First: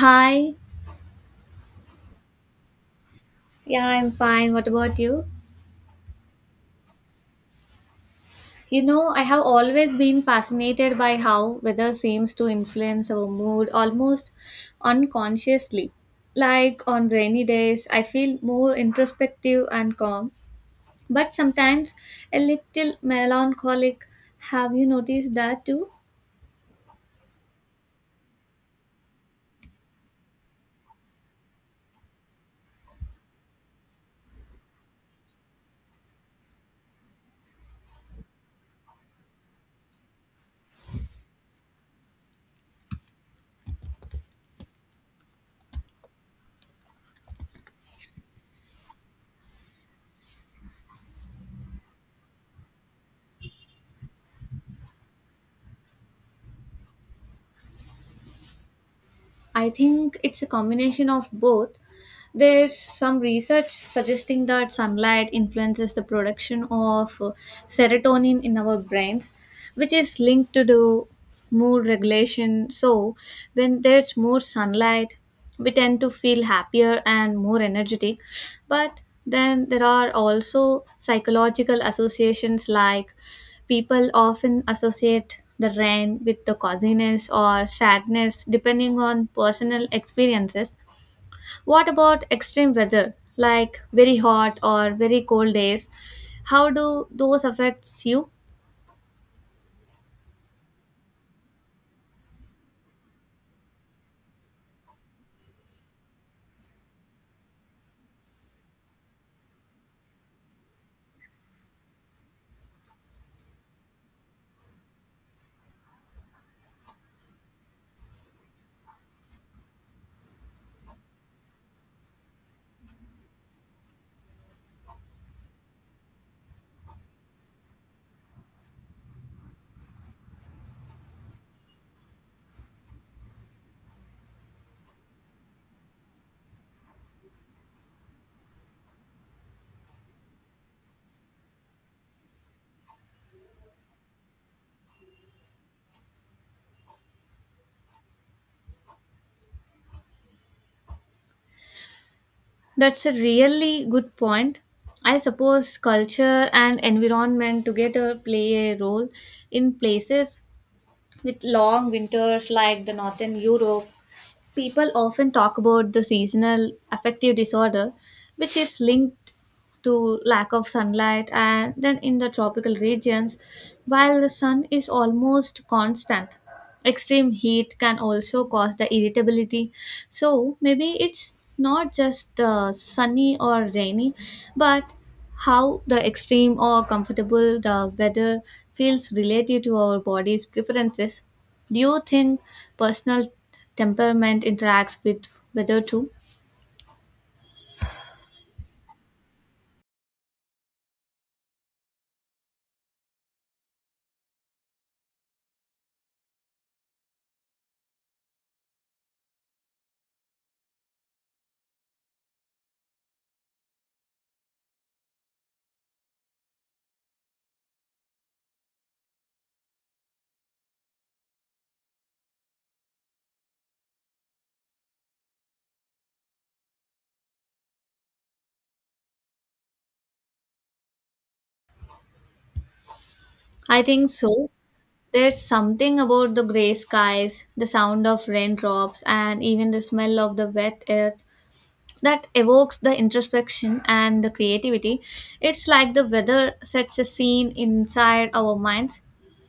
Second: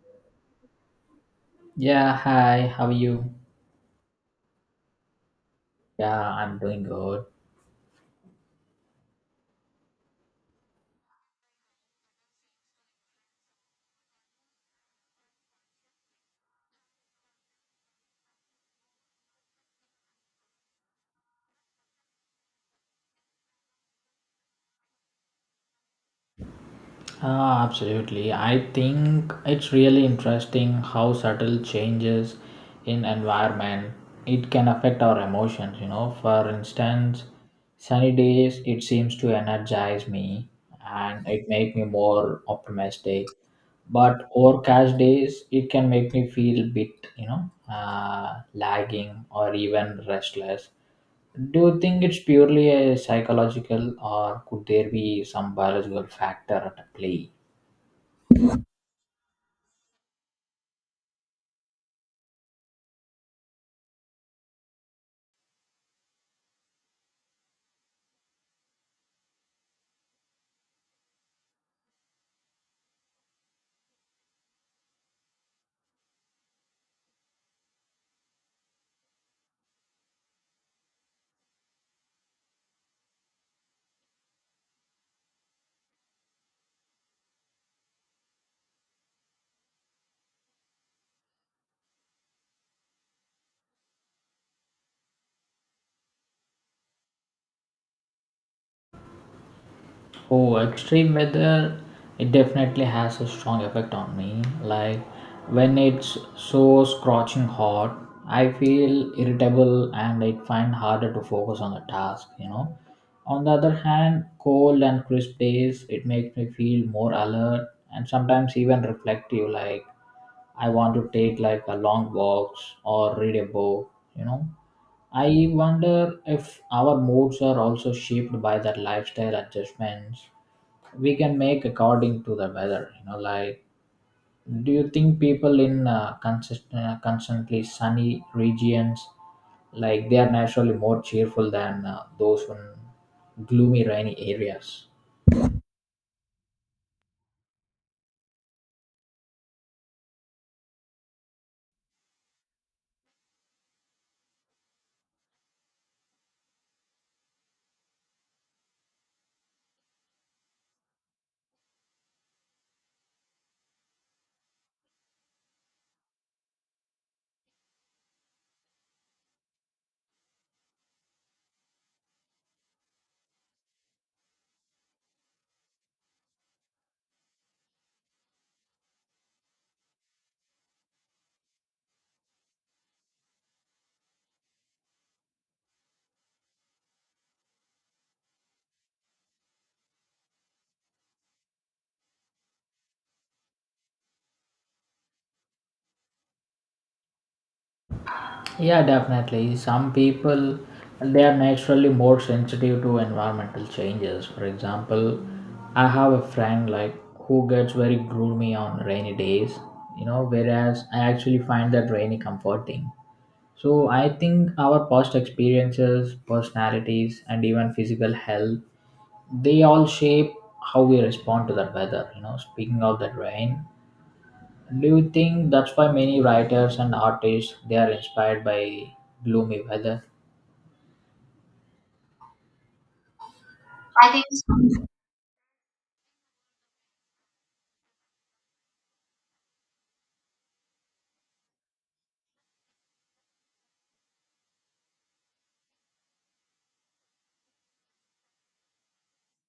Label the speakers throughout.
Speaker 1: Hi.
Speaker 2: Yeah, hi, how are you?
Speaker 1: Yeah, I'm fine. What about you?
Speaker 2: Yeah, I'm doing good.
Speaker 1: You know, I have always been fascinated by how weather seems to influence our mood almost unconsciously. Like on rainy days, I feel more introspective and calm, but sometimes a little melancholic. Have you noticed that too?
Speaker 2: Ah, absolutely. I think it's really interesting how subtle changes in environment it can affect our emotions, For instance, sunny days it seems to energize me and it make me more optimistic. But overcast days it can make me feel bit, lagging or even restless. Do you think it's purely a psychological, or could there be some biological factor at play?
Speaker 1: I think it's a combination of both. There's some research suggesting that sunlight influences the production of serotonin in our brains, which is linked to the mood regulation. So when there's more sunlight, we tend to feel happier and more energetic. But then there are also psychological associations, like people often associate the rain with the coziness or sadness depending on personal experiences. What about extreme weather, like very hot or very cold days? How do those affects you?
Speaker 2: Oh, extreme weather, it definitely has a strong effect on me. Like when it's so scorching hot, I feel irritable and I find harder to focus on the task. On the other hand, cold and crisp days, it makes me feel more alert and sometimes even reflective, like I want to take like a long walks or read a book, you know. I wonder if our moods are also shaped by that lifestyle adjustments we can make according to the weather. Like, do you think people in consistent, constantly sunny regions like they are naturally more cheerful than those in gloomy rainy areas?
Speaker 1: That's a really good point. I suppose culture and environment together play a role. In places with long winters like the northern Europe, people often talk about the seasonal affective disorder, which is linked to lack of sunlight, and then in the tropical regions, while the sun is almost constant, extreme heat can also cause the irritability. So maybe it's not just the sunny or rainy, but how the extreme or comfortable the weather feels relative to our body's preferences. Do you think personal temperament interacts with weather too?
Speaker 2: Yeah, definitely. Some people they are naturally more sensitive to environmental changes. For example, I have a friend like who gets very gloomy on rainy days, you know, whereas I actually find that rainy comforting. So I think our past experiences, personalities and even physical health, they all shape how we respond to the weather, you know, speaking of the rain, do you think that's why many writers and artists they are inspired by gloomy weather?
Speaker 1: I think so. There's something about the gray skies, the sound of raindrops, and even the smell of the wet earth that evokes the introspection and the creativity. It's like the weather sets a scene inside our minds.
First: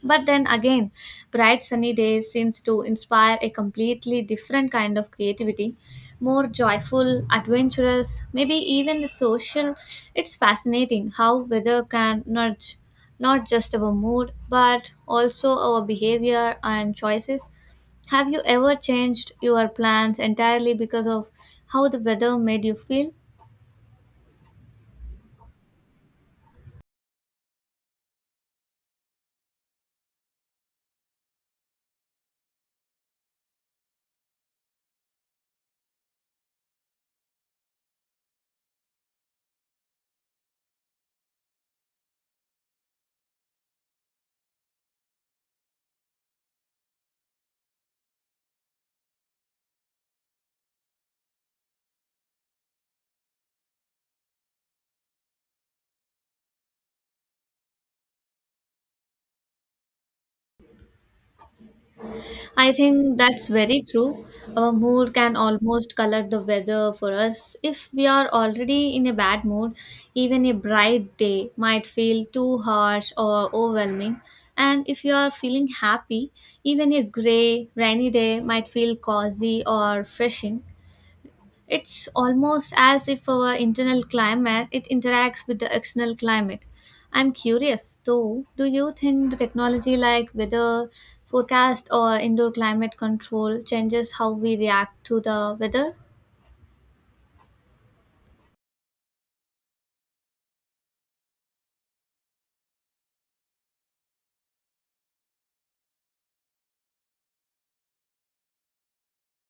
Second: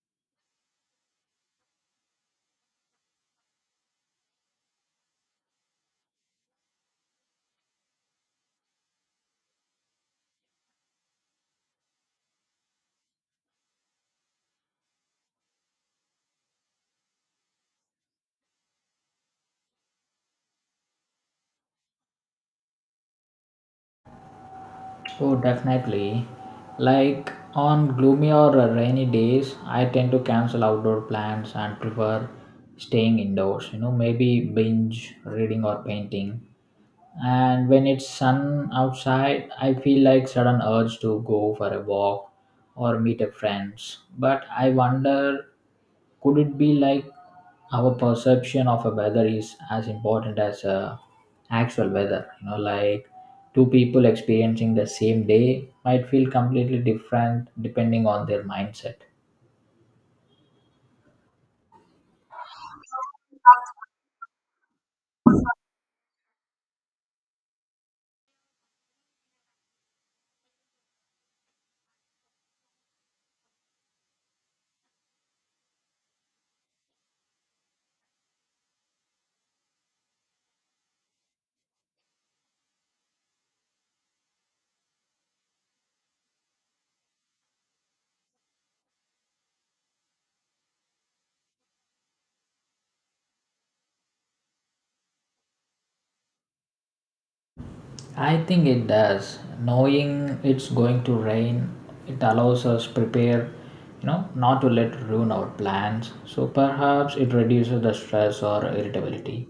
Speaker 1: But then again, bright sunny days seems to inspire a completely different kind of creativity, more joyful, adventurous, maybe even the social. It's fascinating how weather can nudge not just our mood but also our behavior and choices. Have you ever changed your plans entirely because of how the weather made you feel?
Speaker 2: Oh, definitely. Like on gloomy or rainy days, I tend to cancel outdoor plans and prefer staying indoors. You know, maybe binge reading or painting. And when it's sun outside I feel like sudden urge to go for a walk or meet a friends, but I wonder, could it be like our perception of a weather is as important as a actual weather, you know, like two people experiencing the same day might feel completely different depending on their mindset.
Speaker 1: I think that's very true. Our mood can almost color the weather for us. If we are already in a bad mood, even a bright day might feel too harsh or overwhelming. And if you are feeling happy, even a gray, rainy day might feel cozy or refreshing. It's almost as if our internal climate it interacts with the external climate. I'm curious though, do you think the technology like weather forecast or indoor climate control changes how we react to the weather?
Speaker 2: I think it does. Knowing it's going to rain, it allows us prepare, you know, not to let ruin our plans. So perhaps it reduces the stress or irritability.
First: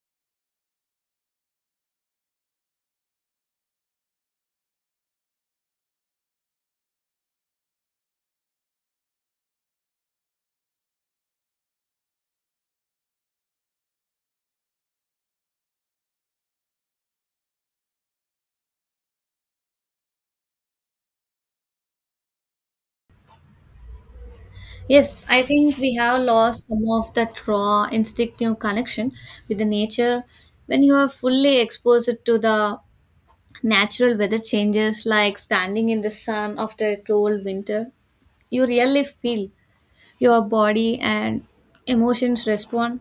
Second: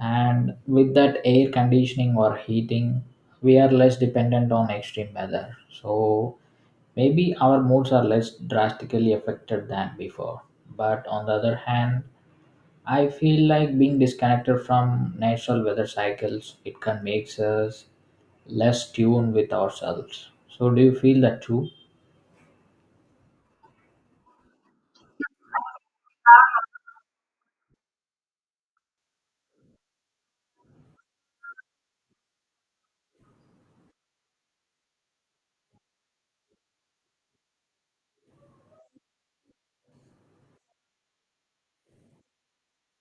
Speaker 2: And with that air conditioning or heating, we are less dependent on extreme weather. So maybe our moods are less drastically affected than before. But on the other hand, I feel like being disconnected from natural weather cycles, it can make us less tuned with ourselves. So, do you feel that too?
Speaker 1: Yes, I think we have lost some of that raw instinctive connection with the nature. When you are fully exposed to the natural weather changes, like standing in the sun after a cold winter, you really feel your body and emotions respond.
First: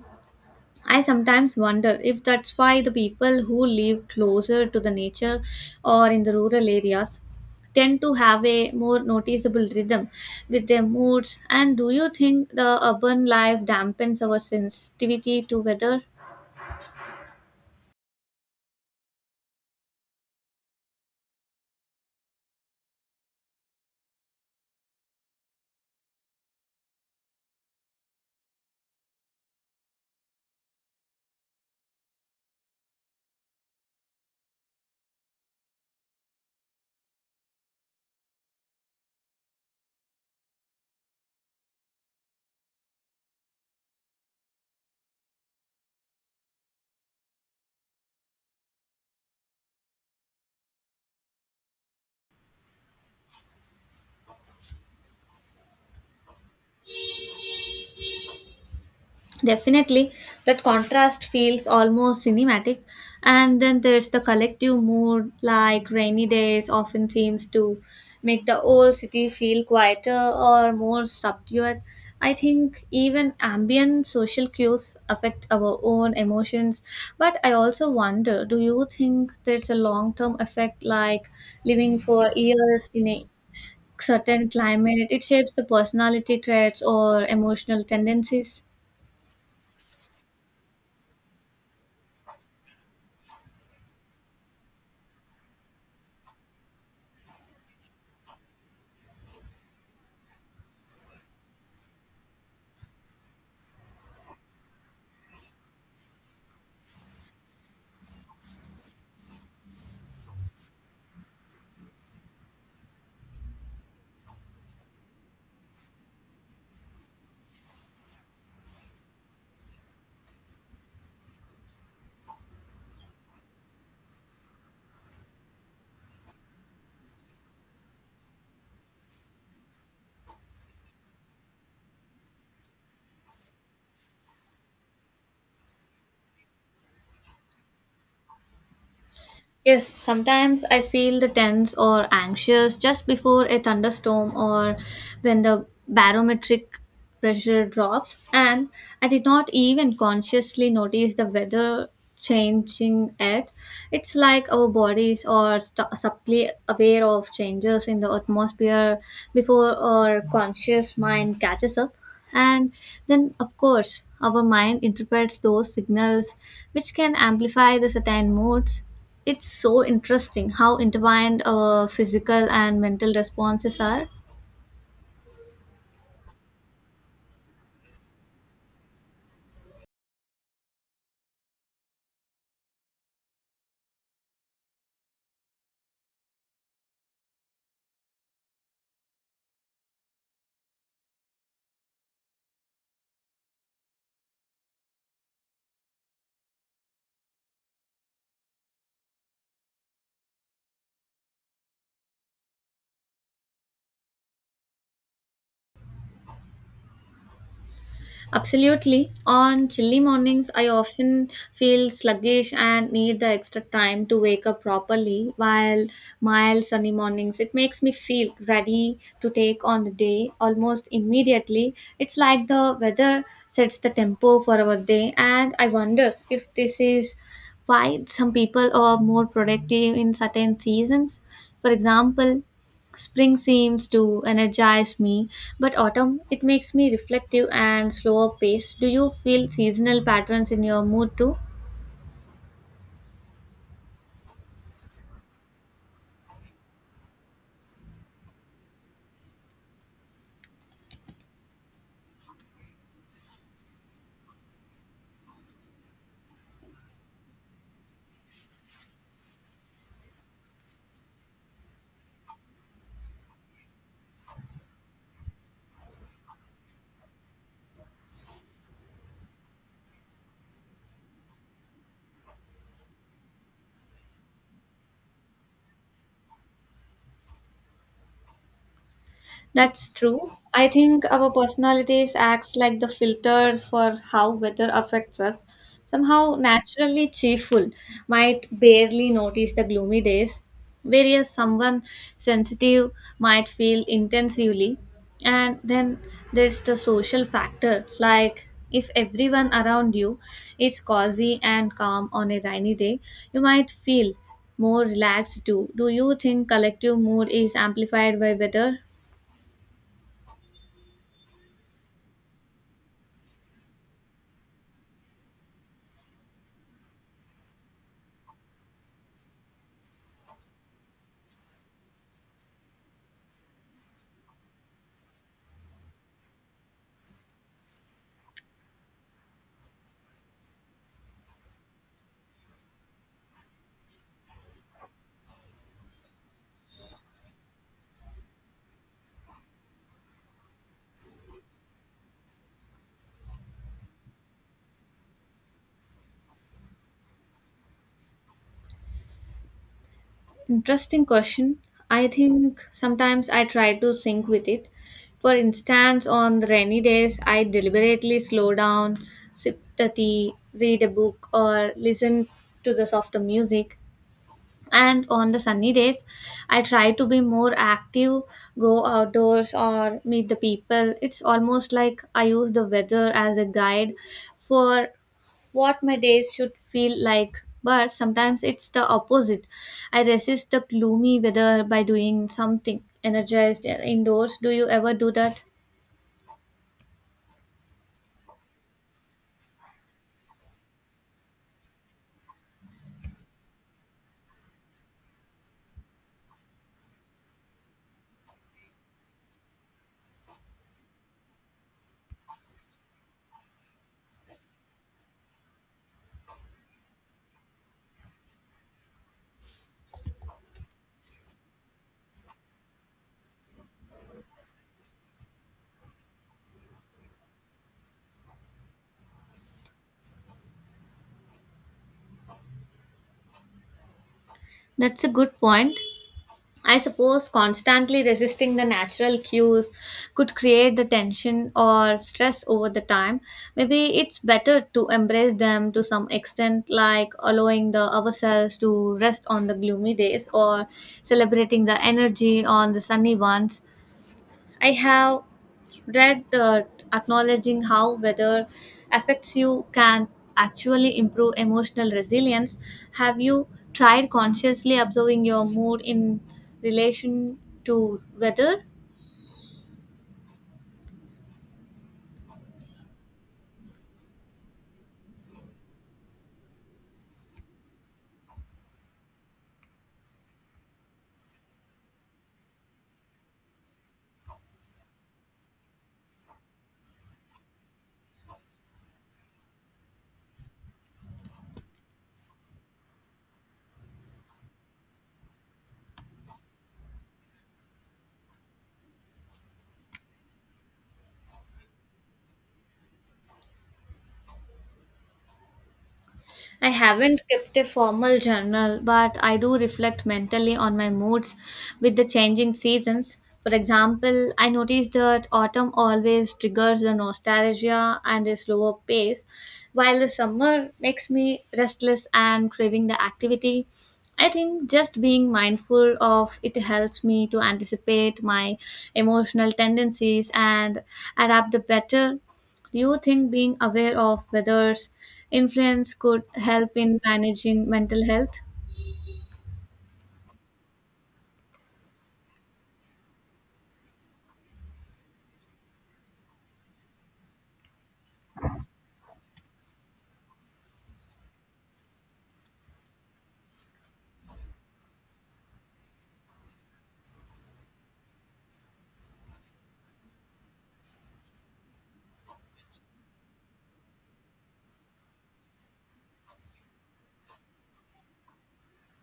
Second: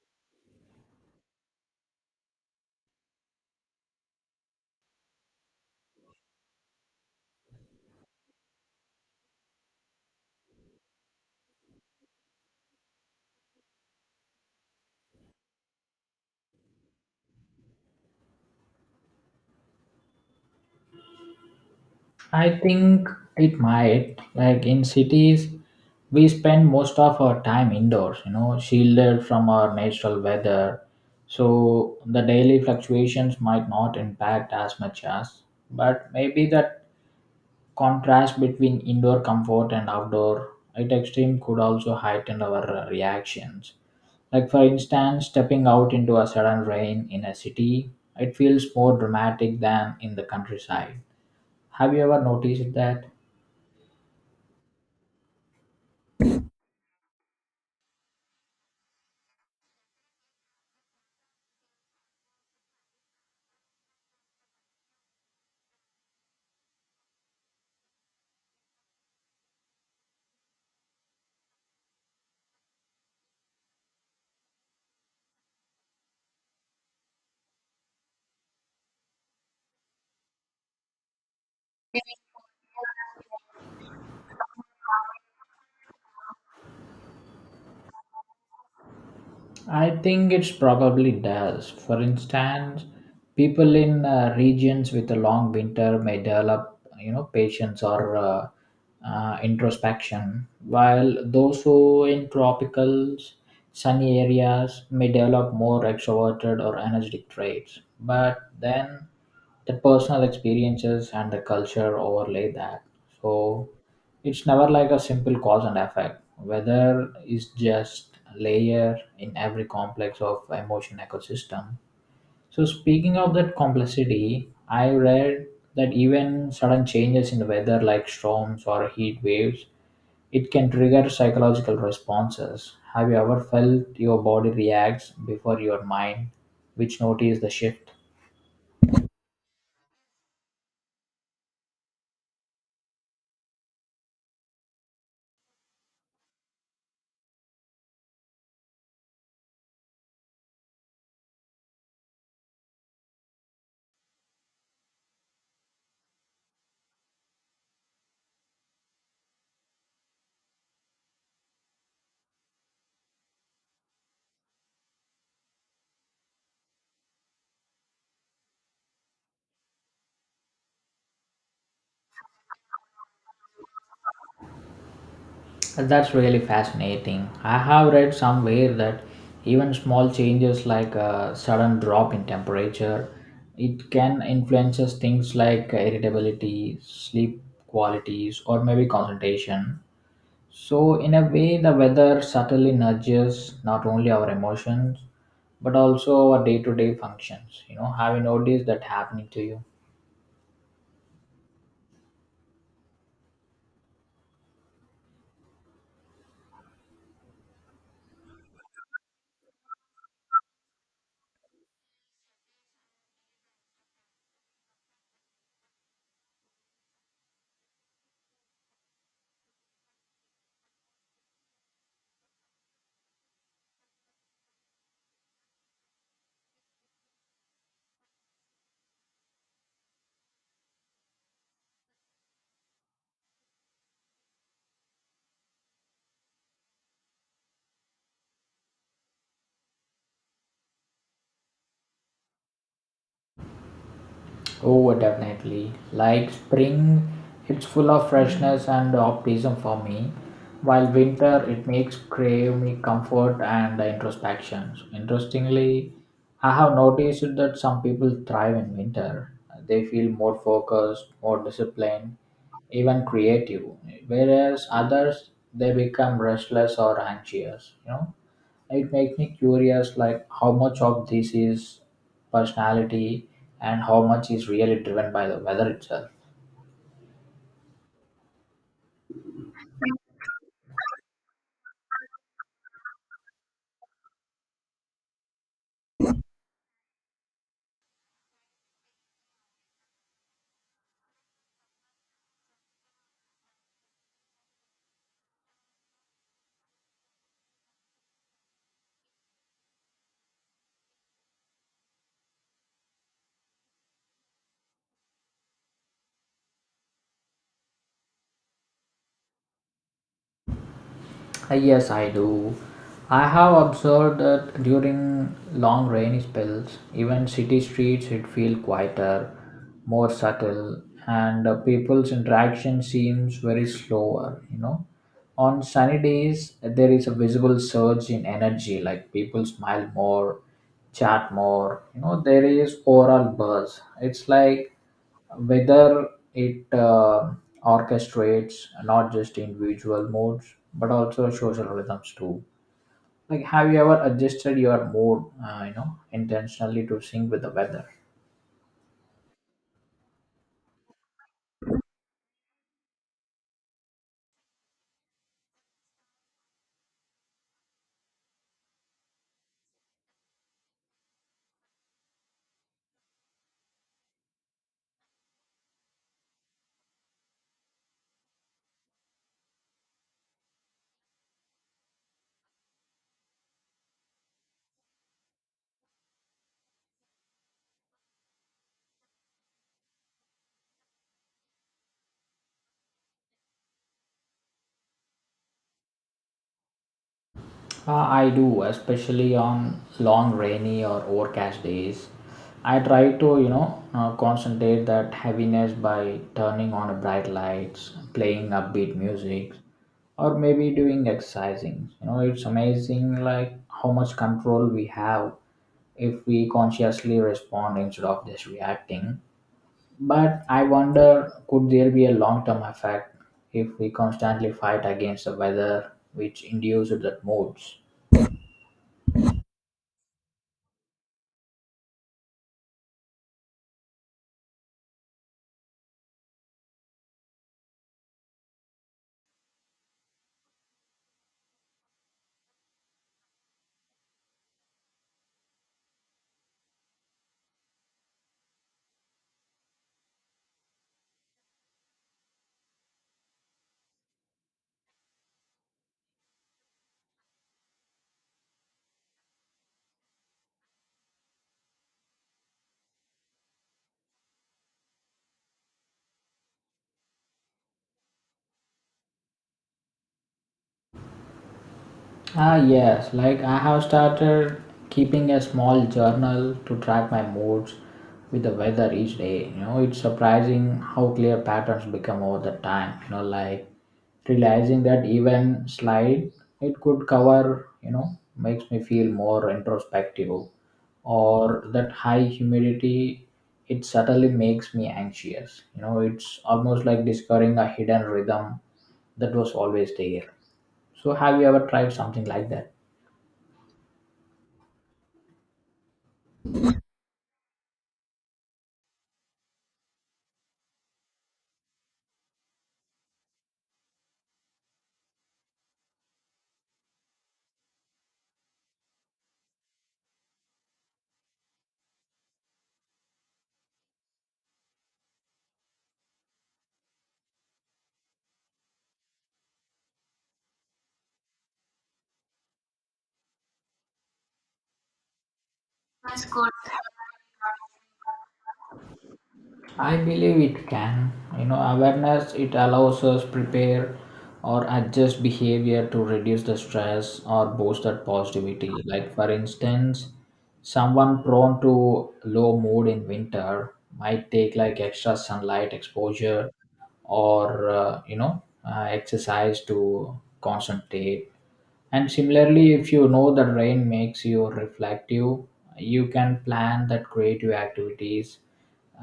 Speaker 1: I sometimes wonder if that's why the people who live closer to the nature or in the rural areas tend to have a more noticeable rhythm with their moods. And do you think the urban life dampens our sensitivity to weather?
Speaker 2: I think it might. Like in cities, we spend most of our time indoors, you know, shielded from our natural weather. So, the daily fluctuations might not impact as much as, but maybe that contrast between indoor comfort and outdoor at extreme could also heighten our reactions. Like for instance, stepping out into a sudden rain in a city, it feels more dramatic than in the countryside. Have you ever noticed that?
Speaker 1: Definitely, that contrast feels almost cinematic. And then there's the collective mood, like rainy days often seems to make the old city feel quieter or more subdued. I think even ambient social cues affect our own emotions. But I also wonder, do you think there's a long term effect, like living for years in a certain climate? It shapes the personality traits or emotional tendencies.
Speaker 2: I think it's probably does. For instance, people in regions with a long winter may develop, you know, patience or introspection, while those who in tropical, sunny areas may develop more extroverted or energetic traits. But then the personal experiences and the culture overlay that. So it's never like a simple cause and effect. Weather is just a layer in every complex of emotion ecosystem. So speaking of that complexity, I read that even sudden changes in the weather like storms or heat waves, it can trigger psychological responses. Have you ever felt your body reacts before your mind, which notice the shift?
Speaker 1: Yes, sometimes I feel the tense or anxious just before a thunderstorm or when the barometric pressure drops, and I did not even consciously notice the weather changing it. It's like our bodies are subtly aware of changes in the atmosphere before our conscious mind catches up. And then, of course, our mind interprets those signals which can amplify the certain moods. It's so interesting how intertwined our physical and mental responses are.
Speaker 2: That's really fascinating. I have read somewhere that even small changes like a sudden drop in temperature, it can influences things like irritability, sleep qualities, or maybe concentration. So in a way, the weather subtly nudges not only our emotions but also our day-to-day functions. You know, have you noticed that happening to you?
Speaker 1: Absolutely. On chilly mornings, I often feel sluggish and need the extra time to wake up properly, while mild sunny mornings, it makes me feel ready to take on the day almost immediately. It's like the weather sets the tempo for our day, and I wonder if this is why some people are more productive in certain seasons. For example, spring seems to energize me, but autumn it makes me reflective and slower paced. Do you feel seasonal patterns in your mood too?
Speaker 2: Oh, definitely. Like spring, it's full of freshness and optimism for me, while winter, it makes crave me comfort and introspection. Interestingly, I have noticed that some people thrive in winter. They feel more focused, more disciplined, even creative, whereas others they become restless or anxious, you know. It makes me curious, like how much of this is personality and how much is really driven by the weather itself.
Speaker 1: That's true. I think our personalities acts like the filters for how weather affects us. Somehow naturally cheerful might barely notice the gloomy days, whereas someone sensitive might feel intensively. And then there's the social factor, like if everyone around you is cozy and calm on a rainy day, you might feel more relaxed too. Do you think collective mood is amplified by weather?
Speaker 2: Yes, I do. I have observed that during long rainy spells, even city streets it feel quieter, more subtle, and people's interaction seems very slower, you know. On sunny days, there is a visible surge in energy, like people smile more, chat more, you know, there is overall buzz. It's like whether it orchestrates not just individual moods but also social rhythms too, like have you ever adjusted your mood you know intentionally to sync with the weather?
Speaker 1: Interesting question. I think sometimes I try to sync with it. For instance, on rainy days, I deliberately slow down, sip the tea, read a book, or listen to the softer music. And on the sunny days, I try to be more active, go outdoors, or meet the people. It's almost like I use the weather as a guide for what my days should feel like. But sometimes it's the opposite. I resist the gloomy weather by doing something energized indoors. Do you ever do that?
Speaker 2: I do, especially on long rainy or overcast days. I try to, concentrate that heaviness by turning on a bright lights, playing upbeat music, or maybe doing exercising. You know, it's amazing like how much control we have if we consciously respond instead of just reacting. But I wonder, could there be a long-term effect if we constantly fight against the weather which induces that moods?
Speaker 1: That's a good point. I suppose constantly resisting the natural cues could create the tension or stress over the time. Maybe it's better to embrace them to some extent, like allowing the ourselves to rest on the gloomy days or celebrating the energy on the sunny ones. I have read acknowledging how weather affects you can actually improve emotional resilience. Have you tried consciously observing your mood in relation to weather?
Speaker 2: Ah, yes, like I have started keeping a small journal to track my moods with the weather each day. You know, it's surprising how clear patterns become over the time. You know, like realizing that even slide it could cover, you know, makes me feel more introspective, or that high humidity it subtly makes me anxious. You know, it's almost like discovering a hidden rhythm that was always there. So have you ever tried something like that?
Speaker 1: I haven't kept a formal journal, but I do reflect mentally on my moods with the changing seasons. For example, I noticed that autumn always triggers the nostalgia and a slower pace, while the summer makes me restless and craving the activity. I think just being mindful of it helps me to anticipate my emotional tendencies and adapt the better. Do you think being aware of weather's influence could help in managing mental health?
Speaker 2: I believe it can. You know, awareness it allows us prepare or adjust behavior to reduce the stress or boost that positivity. Like for instance, someone prone to low mood in winter might take like extra sunlight exposure or exercise to concentrate. And similarly, if you know that rain makes you reflective, you can plan that creative activities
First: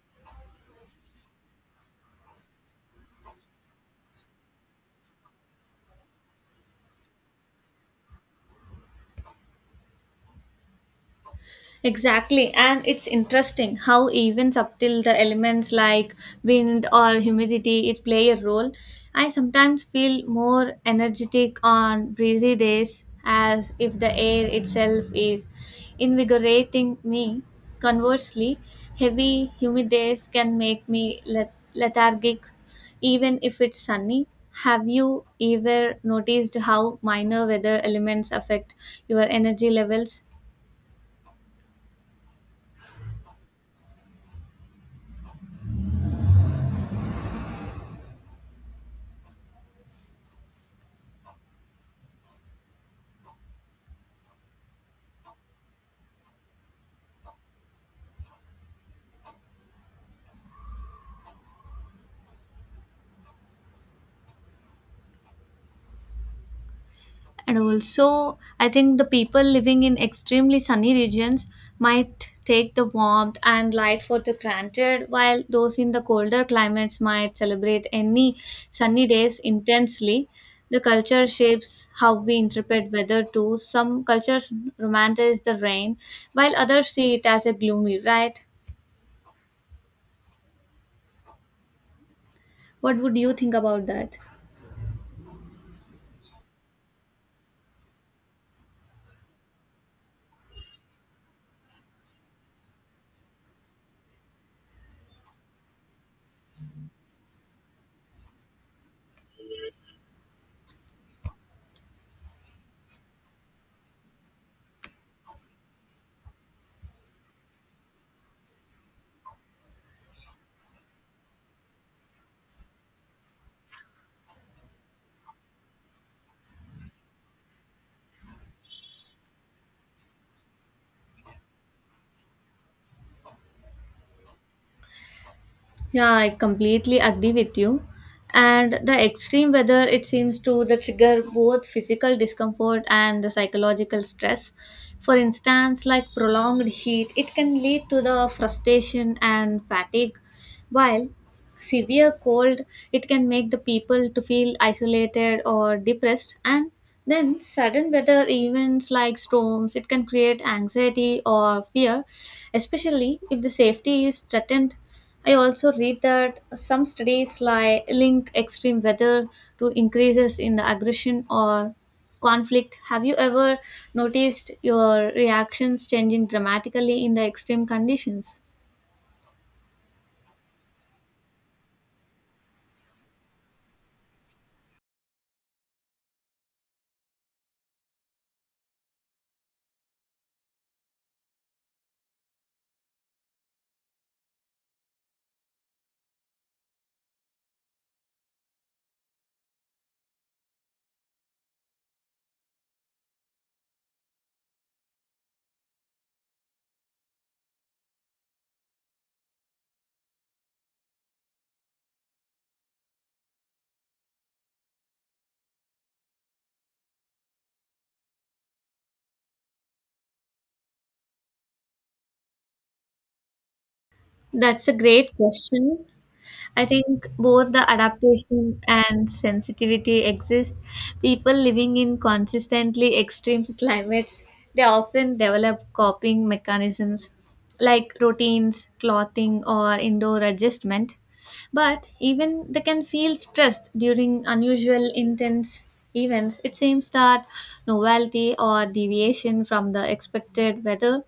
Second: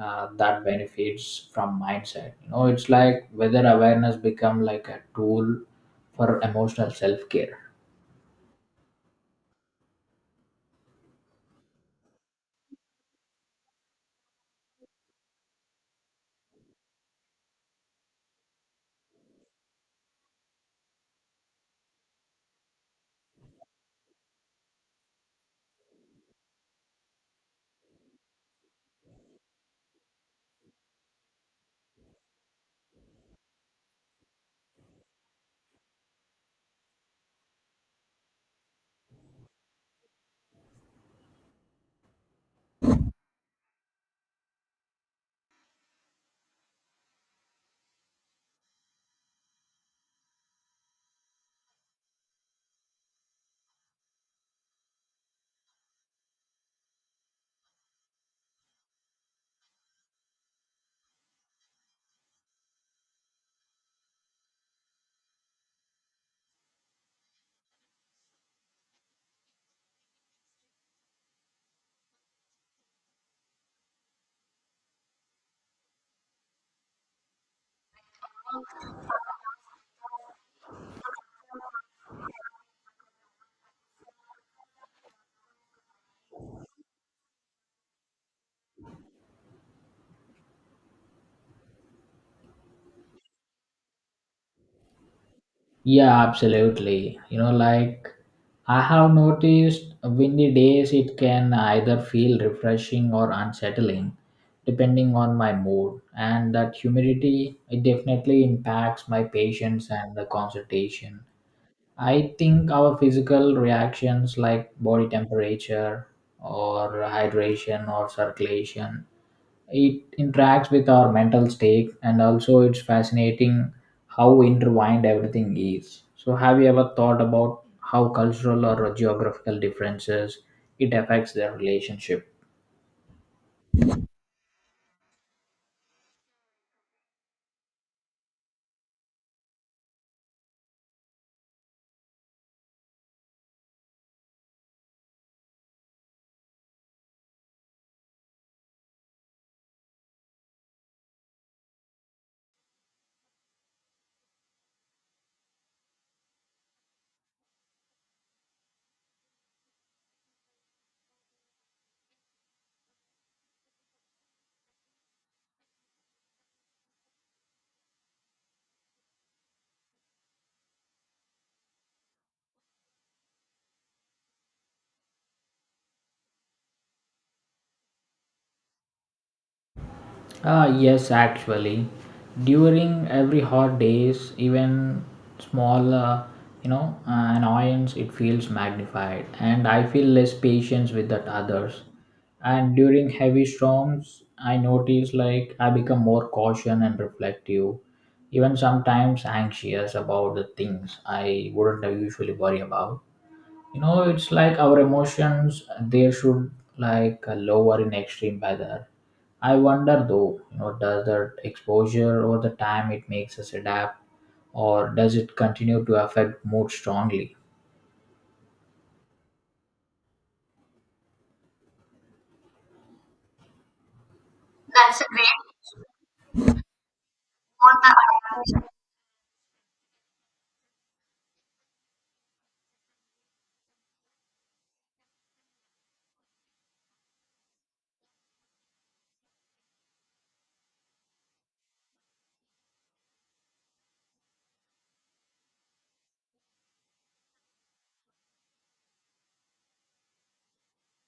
Speaker 2: that benefits from mindset. You know, it's like whether awareness become like a tool for emotional self care.
Speaker 1: Exactly, and it's interesting how even subtle the elements like wind or humidity it play a role. I sometimes feel more energetic on breezy days as if the air itself is invigorating me. Conversely, heavy humid days can make me lethargic even if it's sunny. Have you ever noticed how minor weather elements affect your energy levels? And also, I think the people living in extremely sunny regions might take the warmth and light for the granted, while those in the colder climates might celebrate any sunny days intensely. The culture shapes how we interpret weather too. Some cultures romanticize the rain, while others see it as a gloomy, right? What would you think about that?
Speaker 2: Yeah, absolutely. You know, like I have noticed windy days, it can either feel refreshing or unsettling, depending on my mood. And that humidity, it definitely impacts my patience and the concentration. I think our physical reactions like body temperature or hydration or circulation it interacts with our mental state and also it's fascinating how intertwined everything is, so have you ever thought about how cultural or geographical differences it affects their relationship?
Speaker 1: Yeah, I completely agree with you. And the extreme weather, it seems to the trigger both physical discomfort and the psychological stress. For instance, like prolonged heat, it can lead to the frustration and fatigue, while severe cold, it can make the people to feel isolated or depressed. And then sudden weather events like storms, it can create anxiety or fear, especially if the safety is threatened. I also read that some studies link extreme weather to increases in the aggression or conflict. Have you ever noticed your reactions changing dramatically in the extreme conditions?
Speaker 2: Ah, yes, actually, during every hot days, even small, annoyance, it feels magnified, and I feel less patience with that others. And during heavy storms, I notice like I become more caution and reflective, even sometimes anxious about the things I wouldn't usually worry about, you know, it's like our emotions, they should like lower in extreme weather. I wonder though, you know, does that exposure over the time it makes us adapt or does it continue to affect mood strongly?
Speaker 1: That's a great question. I think both the adaptation and sensitivity exist. People living in consistently extreme climates, they often develop coping mechanisms like routines, clothing, or indoor adjustment. But even they can feel stressed during unusual, intense events. It seems that novelty or deviation from the expected weather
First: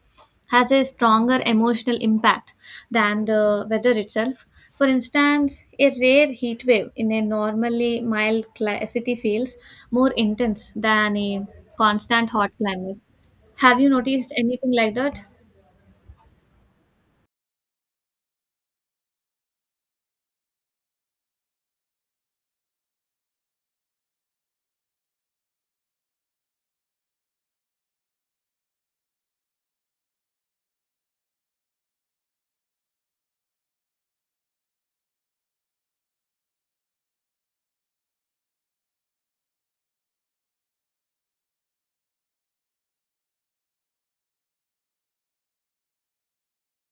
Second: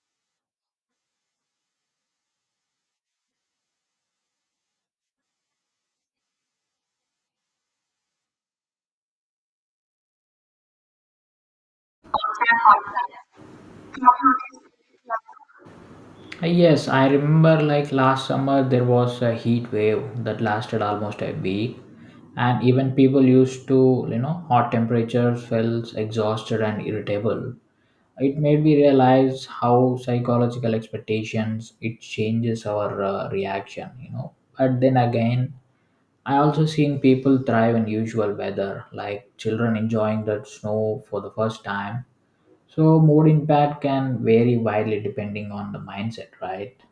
Speaker 1: has a stronger emotional impact than the weather itself. For instance, a rare heat wave in a normally mild city feels more intense than a constant hot climate. Have you noticed anything like that?
Speaker 2: Yes, I remember like last summer there was a heat wave that lasted almost a week and even people used to, you know, hot temperatures felt exhausted and irritable. It made me realize how psychological expectations it changes our reaction, you know, but then again I also seen people thrive in usual weather like children enjoying the snow for the first time, so mood impact can vary widely depending on the mindset, right?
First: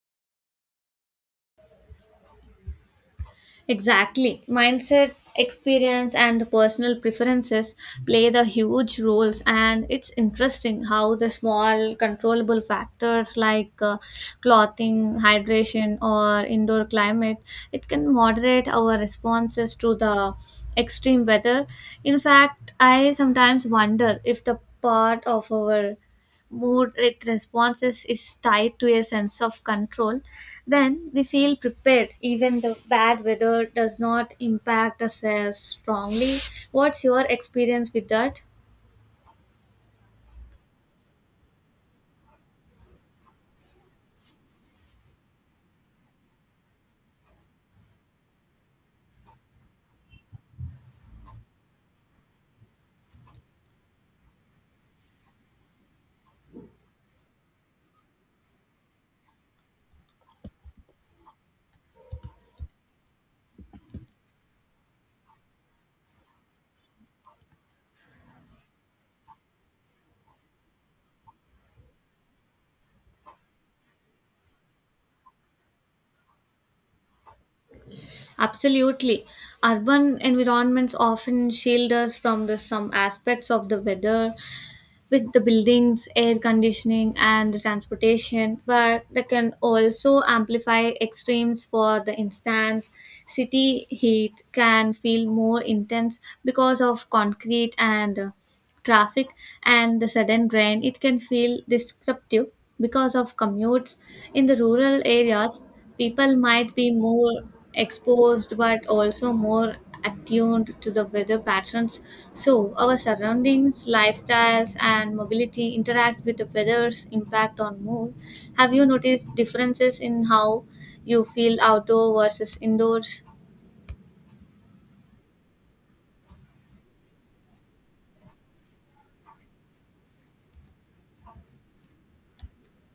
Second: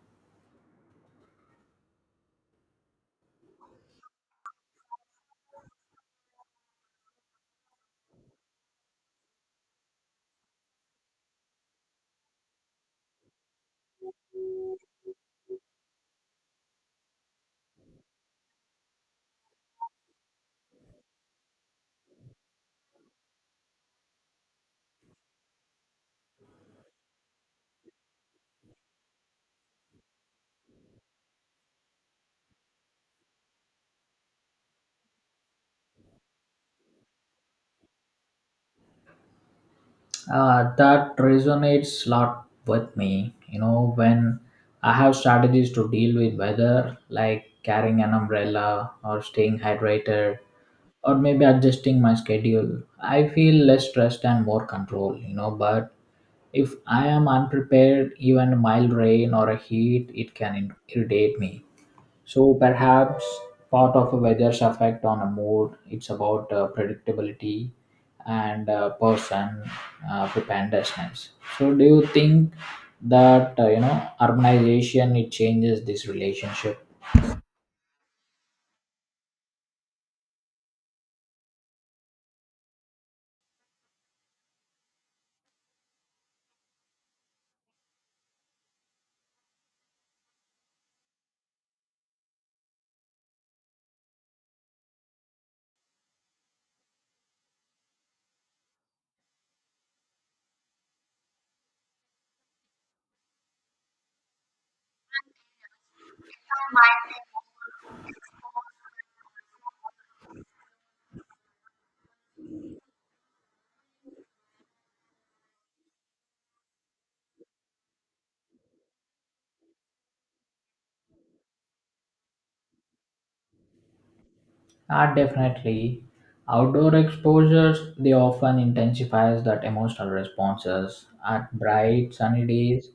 Speaker 1: Exactly. Mindset, experience, and personal preferences play the huge roles, and it's interesting how the small controllable factors like clothing, hydration, or indoor climate it can moderate our responses to the extreme weather. In fact, I sometimes wonder if the part of our mood it responses is tied to a sense of control. When we feel prepared, even the bad weather does not impact us as strongly. What's your experience with that?
Speaker 2: That resonates a lot with me. You know, when I have strategies to deal with weather, like carrying an umbrella or staying hydrated, or maybe adjusting my schedule, I feel less stressed and more control. You know, but if I am unprepared, even mild rain or a heat, it can irritate me. So perhaps part of a weather's effect on a mood, it's about predictability and person preparedness. So do you think that you know urbanization it changes this relationship?
Speaker 1: Absolutely. Urban environments often shield us from the some aspects of the weather with the buildings, air conditioning, and the transportation, but they can also amplify extremes. For the instance, city heat can feel more intense because of concrete and traffic, and the sudden rain it can feel disruptive because of commutes. In the rural areas, people might be more exposed but also more attuned to the weather patterns. So, our surroundings, lifestyles, and mobility interact with the weather's impact on mood. Have you noticed differences in how you feel outdoor versus indoors?
Speaker 2: Ah, definitely. Outdoor exposures they often intensifies that emotional responses. At bright sunny days,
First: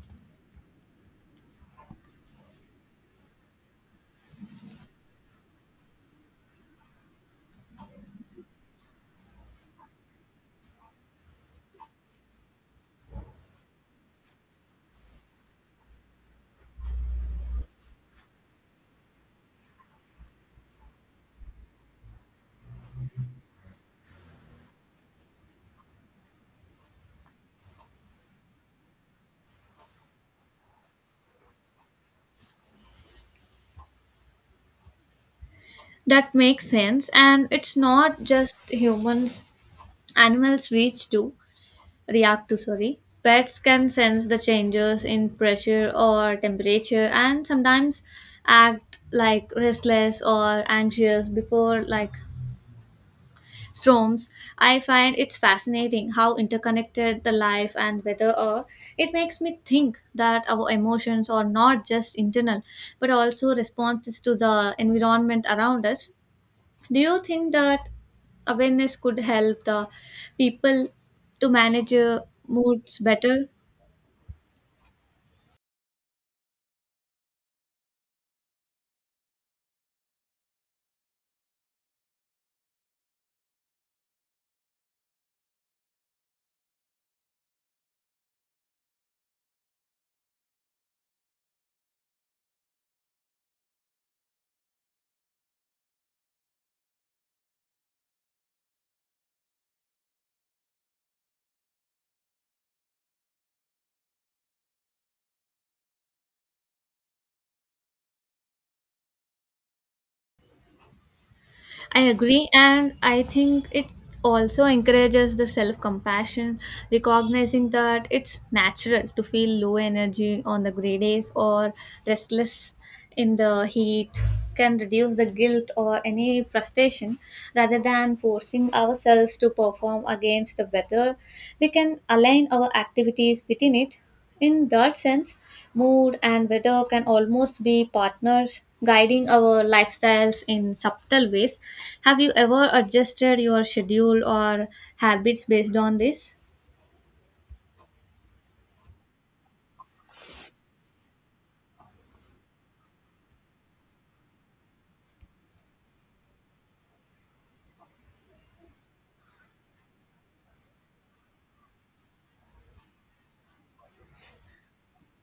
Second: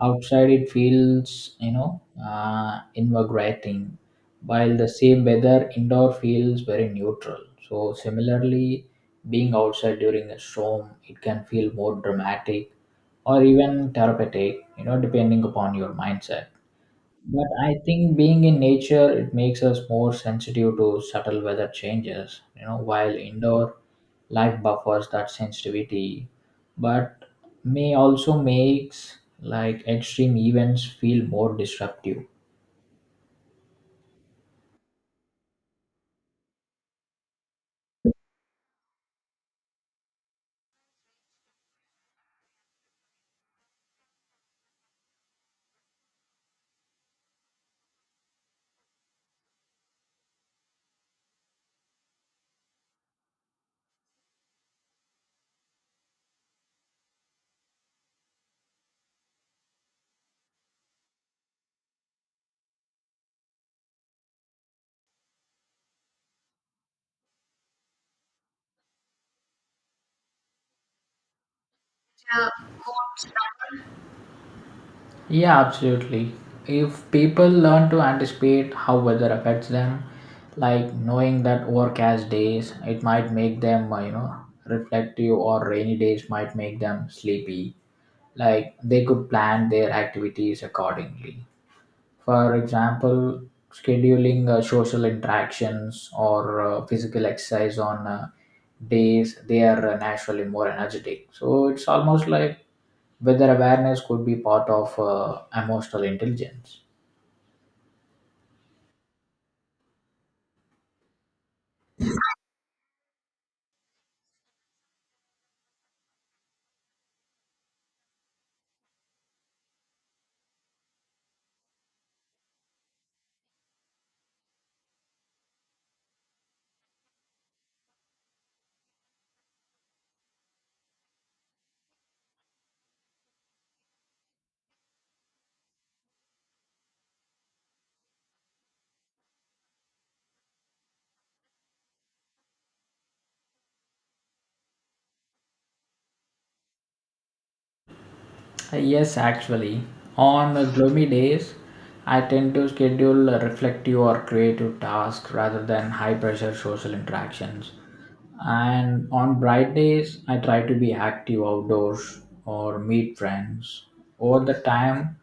Speaker 2: outside it feels invigorating, while the same weather indoor feels very neutral. So similarly, being outside during a storm, it can feel more dramatic or even therapeutic, you know, depending upon your mindset. But I think being in nature, it makes us more sensitive to subtle weather changes, you know, while indoor life buffers that sensitivity, but may also makes like extreme events feel more disruptive.
Speaker 1: That makes sense, and it's not just humans, animals reach too. React to sorry, pets can sense the changes in pressure or temperature and sometimes act like restless or anxious before like storms. I find it's fascinating how interconnected the life and weather are. It makes me think that our emotions are not just internal but also responses to the environment around us. Do you think that awareness could help the people to manage moods better?
Speaker 2: Yeah, absolutely. If people learn to anticipate how weather affects them, like knowing that overcast days, it might make them, reflective or rainy days might make them sleepy, like they could plan their activities accordingly, for example scheduling social interactions or physical exercise on days they are naturally more energetic, so it's almost like whether awareness could be part of emotional intelligence.
Speaker 1: I agree, and I think it also encourages the self compassion, recognizing that it's natural to feel low energy on the gray days or restless in the heat can reduce the guilt or any frustration. Rather than forcing ourselves to perform against the weather, we can align our activities within it. In that sense, mood and weather can almost be partners guiding our lifestyles in subtle ways. Have you ever adjusted your schedule or habits based on this?
Speaker 2: Yes, actually. On gloomy days, I tend to schedule reflective or creative tasks rather than high pressure social interactions. And on bright days, I try to be active outdoors or meet friends. Over the time,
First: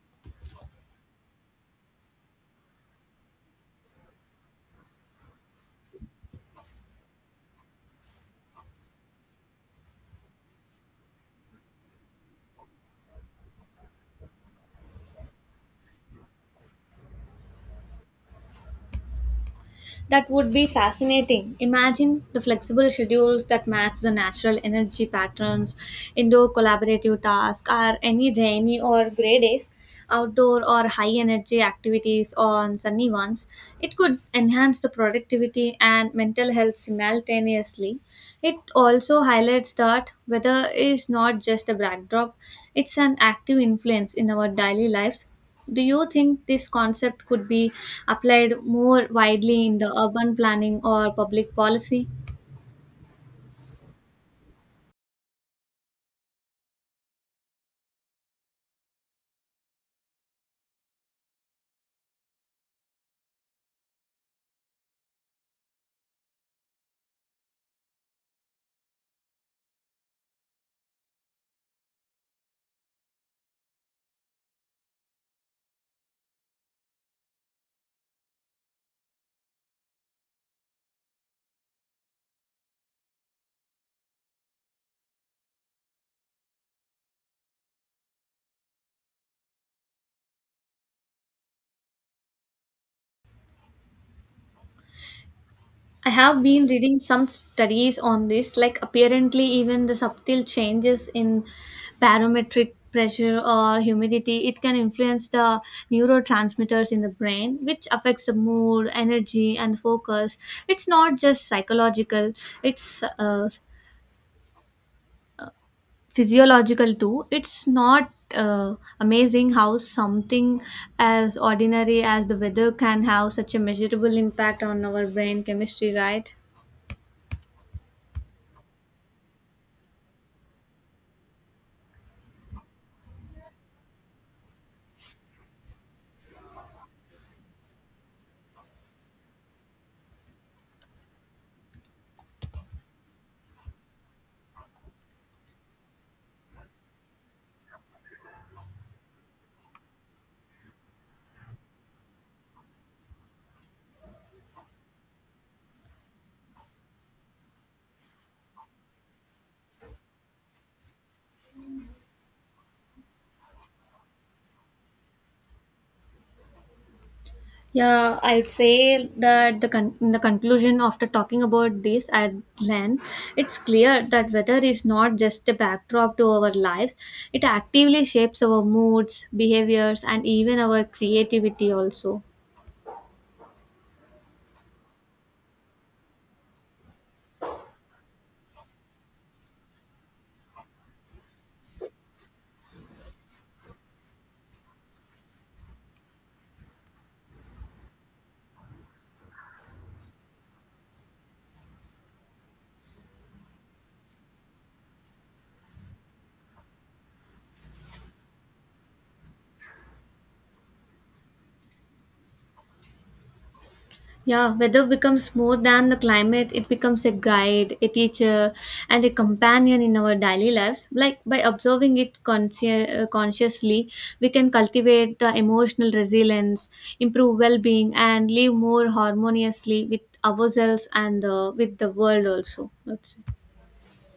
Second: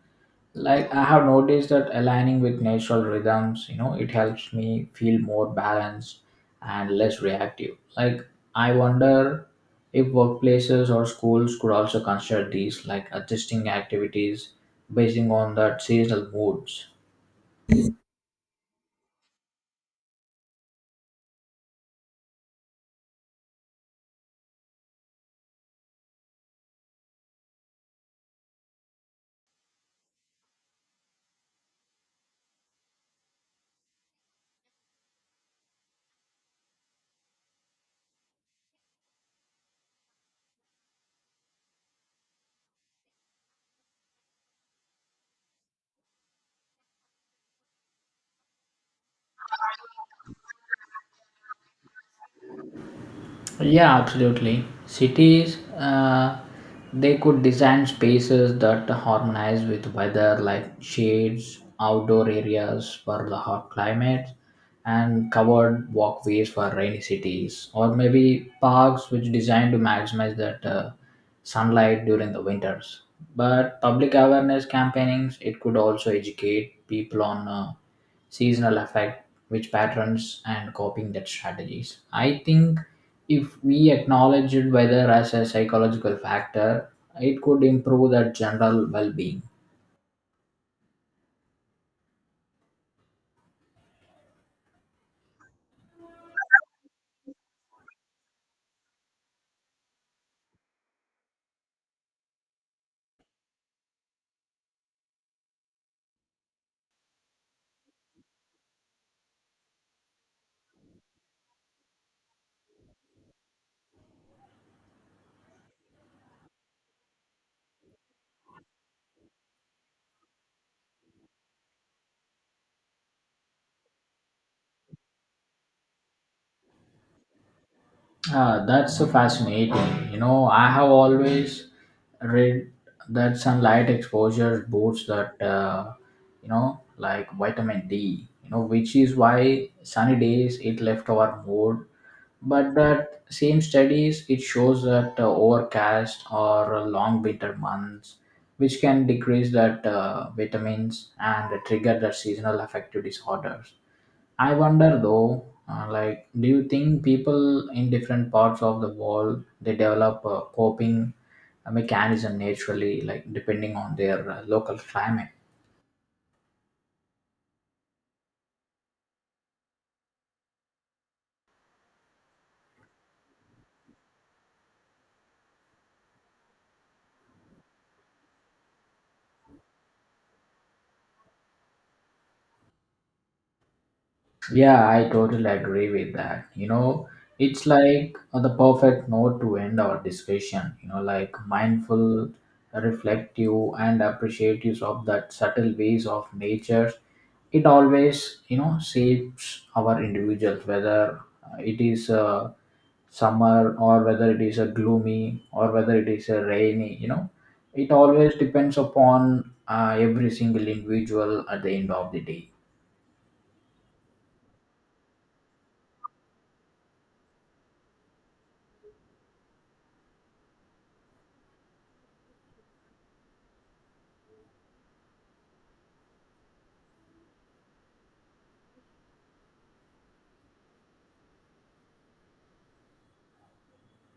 Speaker 2: like I have noticed that aligning with natural rhythms you know it helps me feel more balanced and less reactive, like I wonder if workplaces or schools could also consider these like adjusting activities basing on that seasonal moods.
Speaker 1: That would be fascinating. Imagine the flexible schedules that match the natural energy patterns, indoor collaborative tasks, or any rainy or grey days, outdoor or high energy activities on sunny ones. It could enhance the productivity and mental health simultaneously. It also highlights that weather is not just a backdrop, it's an active influence in our daily lives. Do you think this concept could be applied more widely in the urban planning or public policy?
Speaker 2: Yeah, absolutely. Cities, they could design spaces that harmonize with weather, like shades, outdoor areas for the hot climates, and covered walkways for rainy cities, or maybe parks which designed to maximize that sunlight during the winters. But public awareness campaigns, it could also educate people on seasonal effect, which patterns, and coping that strategies. I think if we acknowledged weather as a psychological factor, it could improve that general well-being.
Speaker 1: I have been reading some studies on this, like apparently, even the subtle changes in barometric pressure or humidity it can influence the neurotransmitters in the brain which affects the mood energy and focus. It's not just psychological, it's physiological too. It's not amazing how something as ordinary as the weather can have such a measurable impact on our brain chemistry, right?
Speaker 2: Ah, that's so fascinating. You know, I have always read that sunlight exposure boosts that, like vitamin D. You know, which is why sunny days it left our mood. But that same studies it shows that overcast or long winter months, which can decrease that vitamins and trigger that seasonal affective disorders. I wonder though, like, do you think people in different parts of the world they develop a coping mechanism naturally, like depending on their local climate?
Speaker 1: Yeah, I'd say that in the conclusion, after talking about this at length, it's clear that weather is not just a backdrop to our lives, it actively shapes our moods, behaviors, and even our creativity also.
Speaker 2: Yeah, I totally agree with that. You know, it's like the perfect note to end our discussion, you know, like mindful, reflective, and appreciative of that subtle ways of nature. It always, you know, shapes our individuals, whether it is a summer or whether it is a gloomy or whether it is a rainy, you know, it always depends upon every single individual at the end of the day.
Speaker 1: Yeah, weather becomes more than the climate, it becomes a guide, a teacher, and a companion in our daily lives. Like by observing it consciously, we can cultivate the emotional resilience, improve well being, and live more harmoniously with ourselves and with the world also, let's say.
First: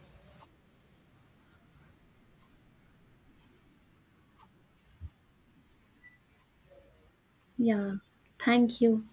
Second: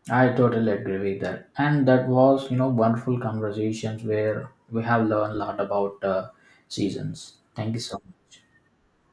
Speaker 2: I totally agree with that. And that was, you know, wonderful conversations where we have learned a lot about seasons. Thank you
Speaker 1: Yeah,
Speaker 2: so much.
Speaker 1: thank you.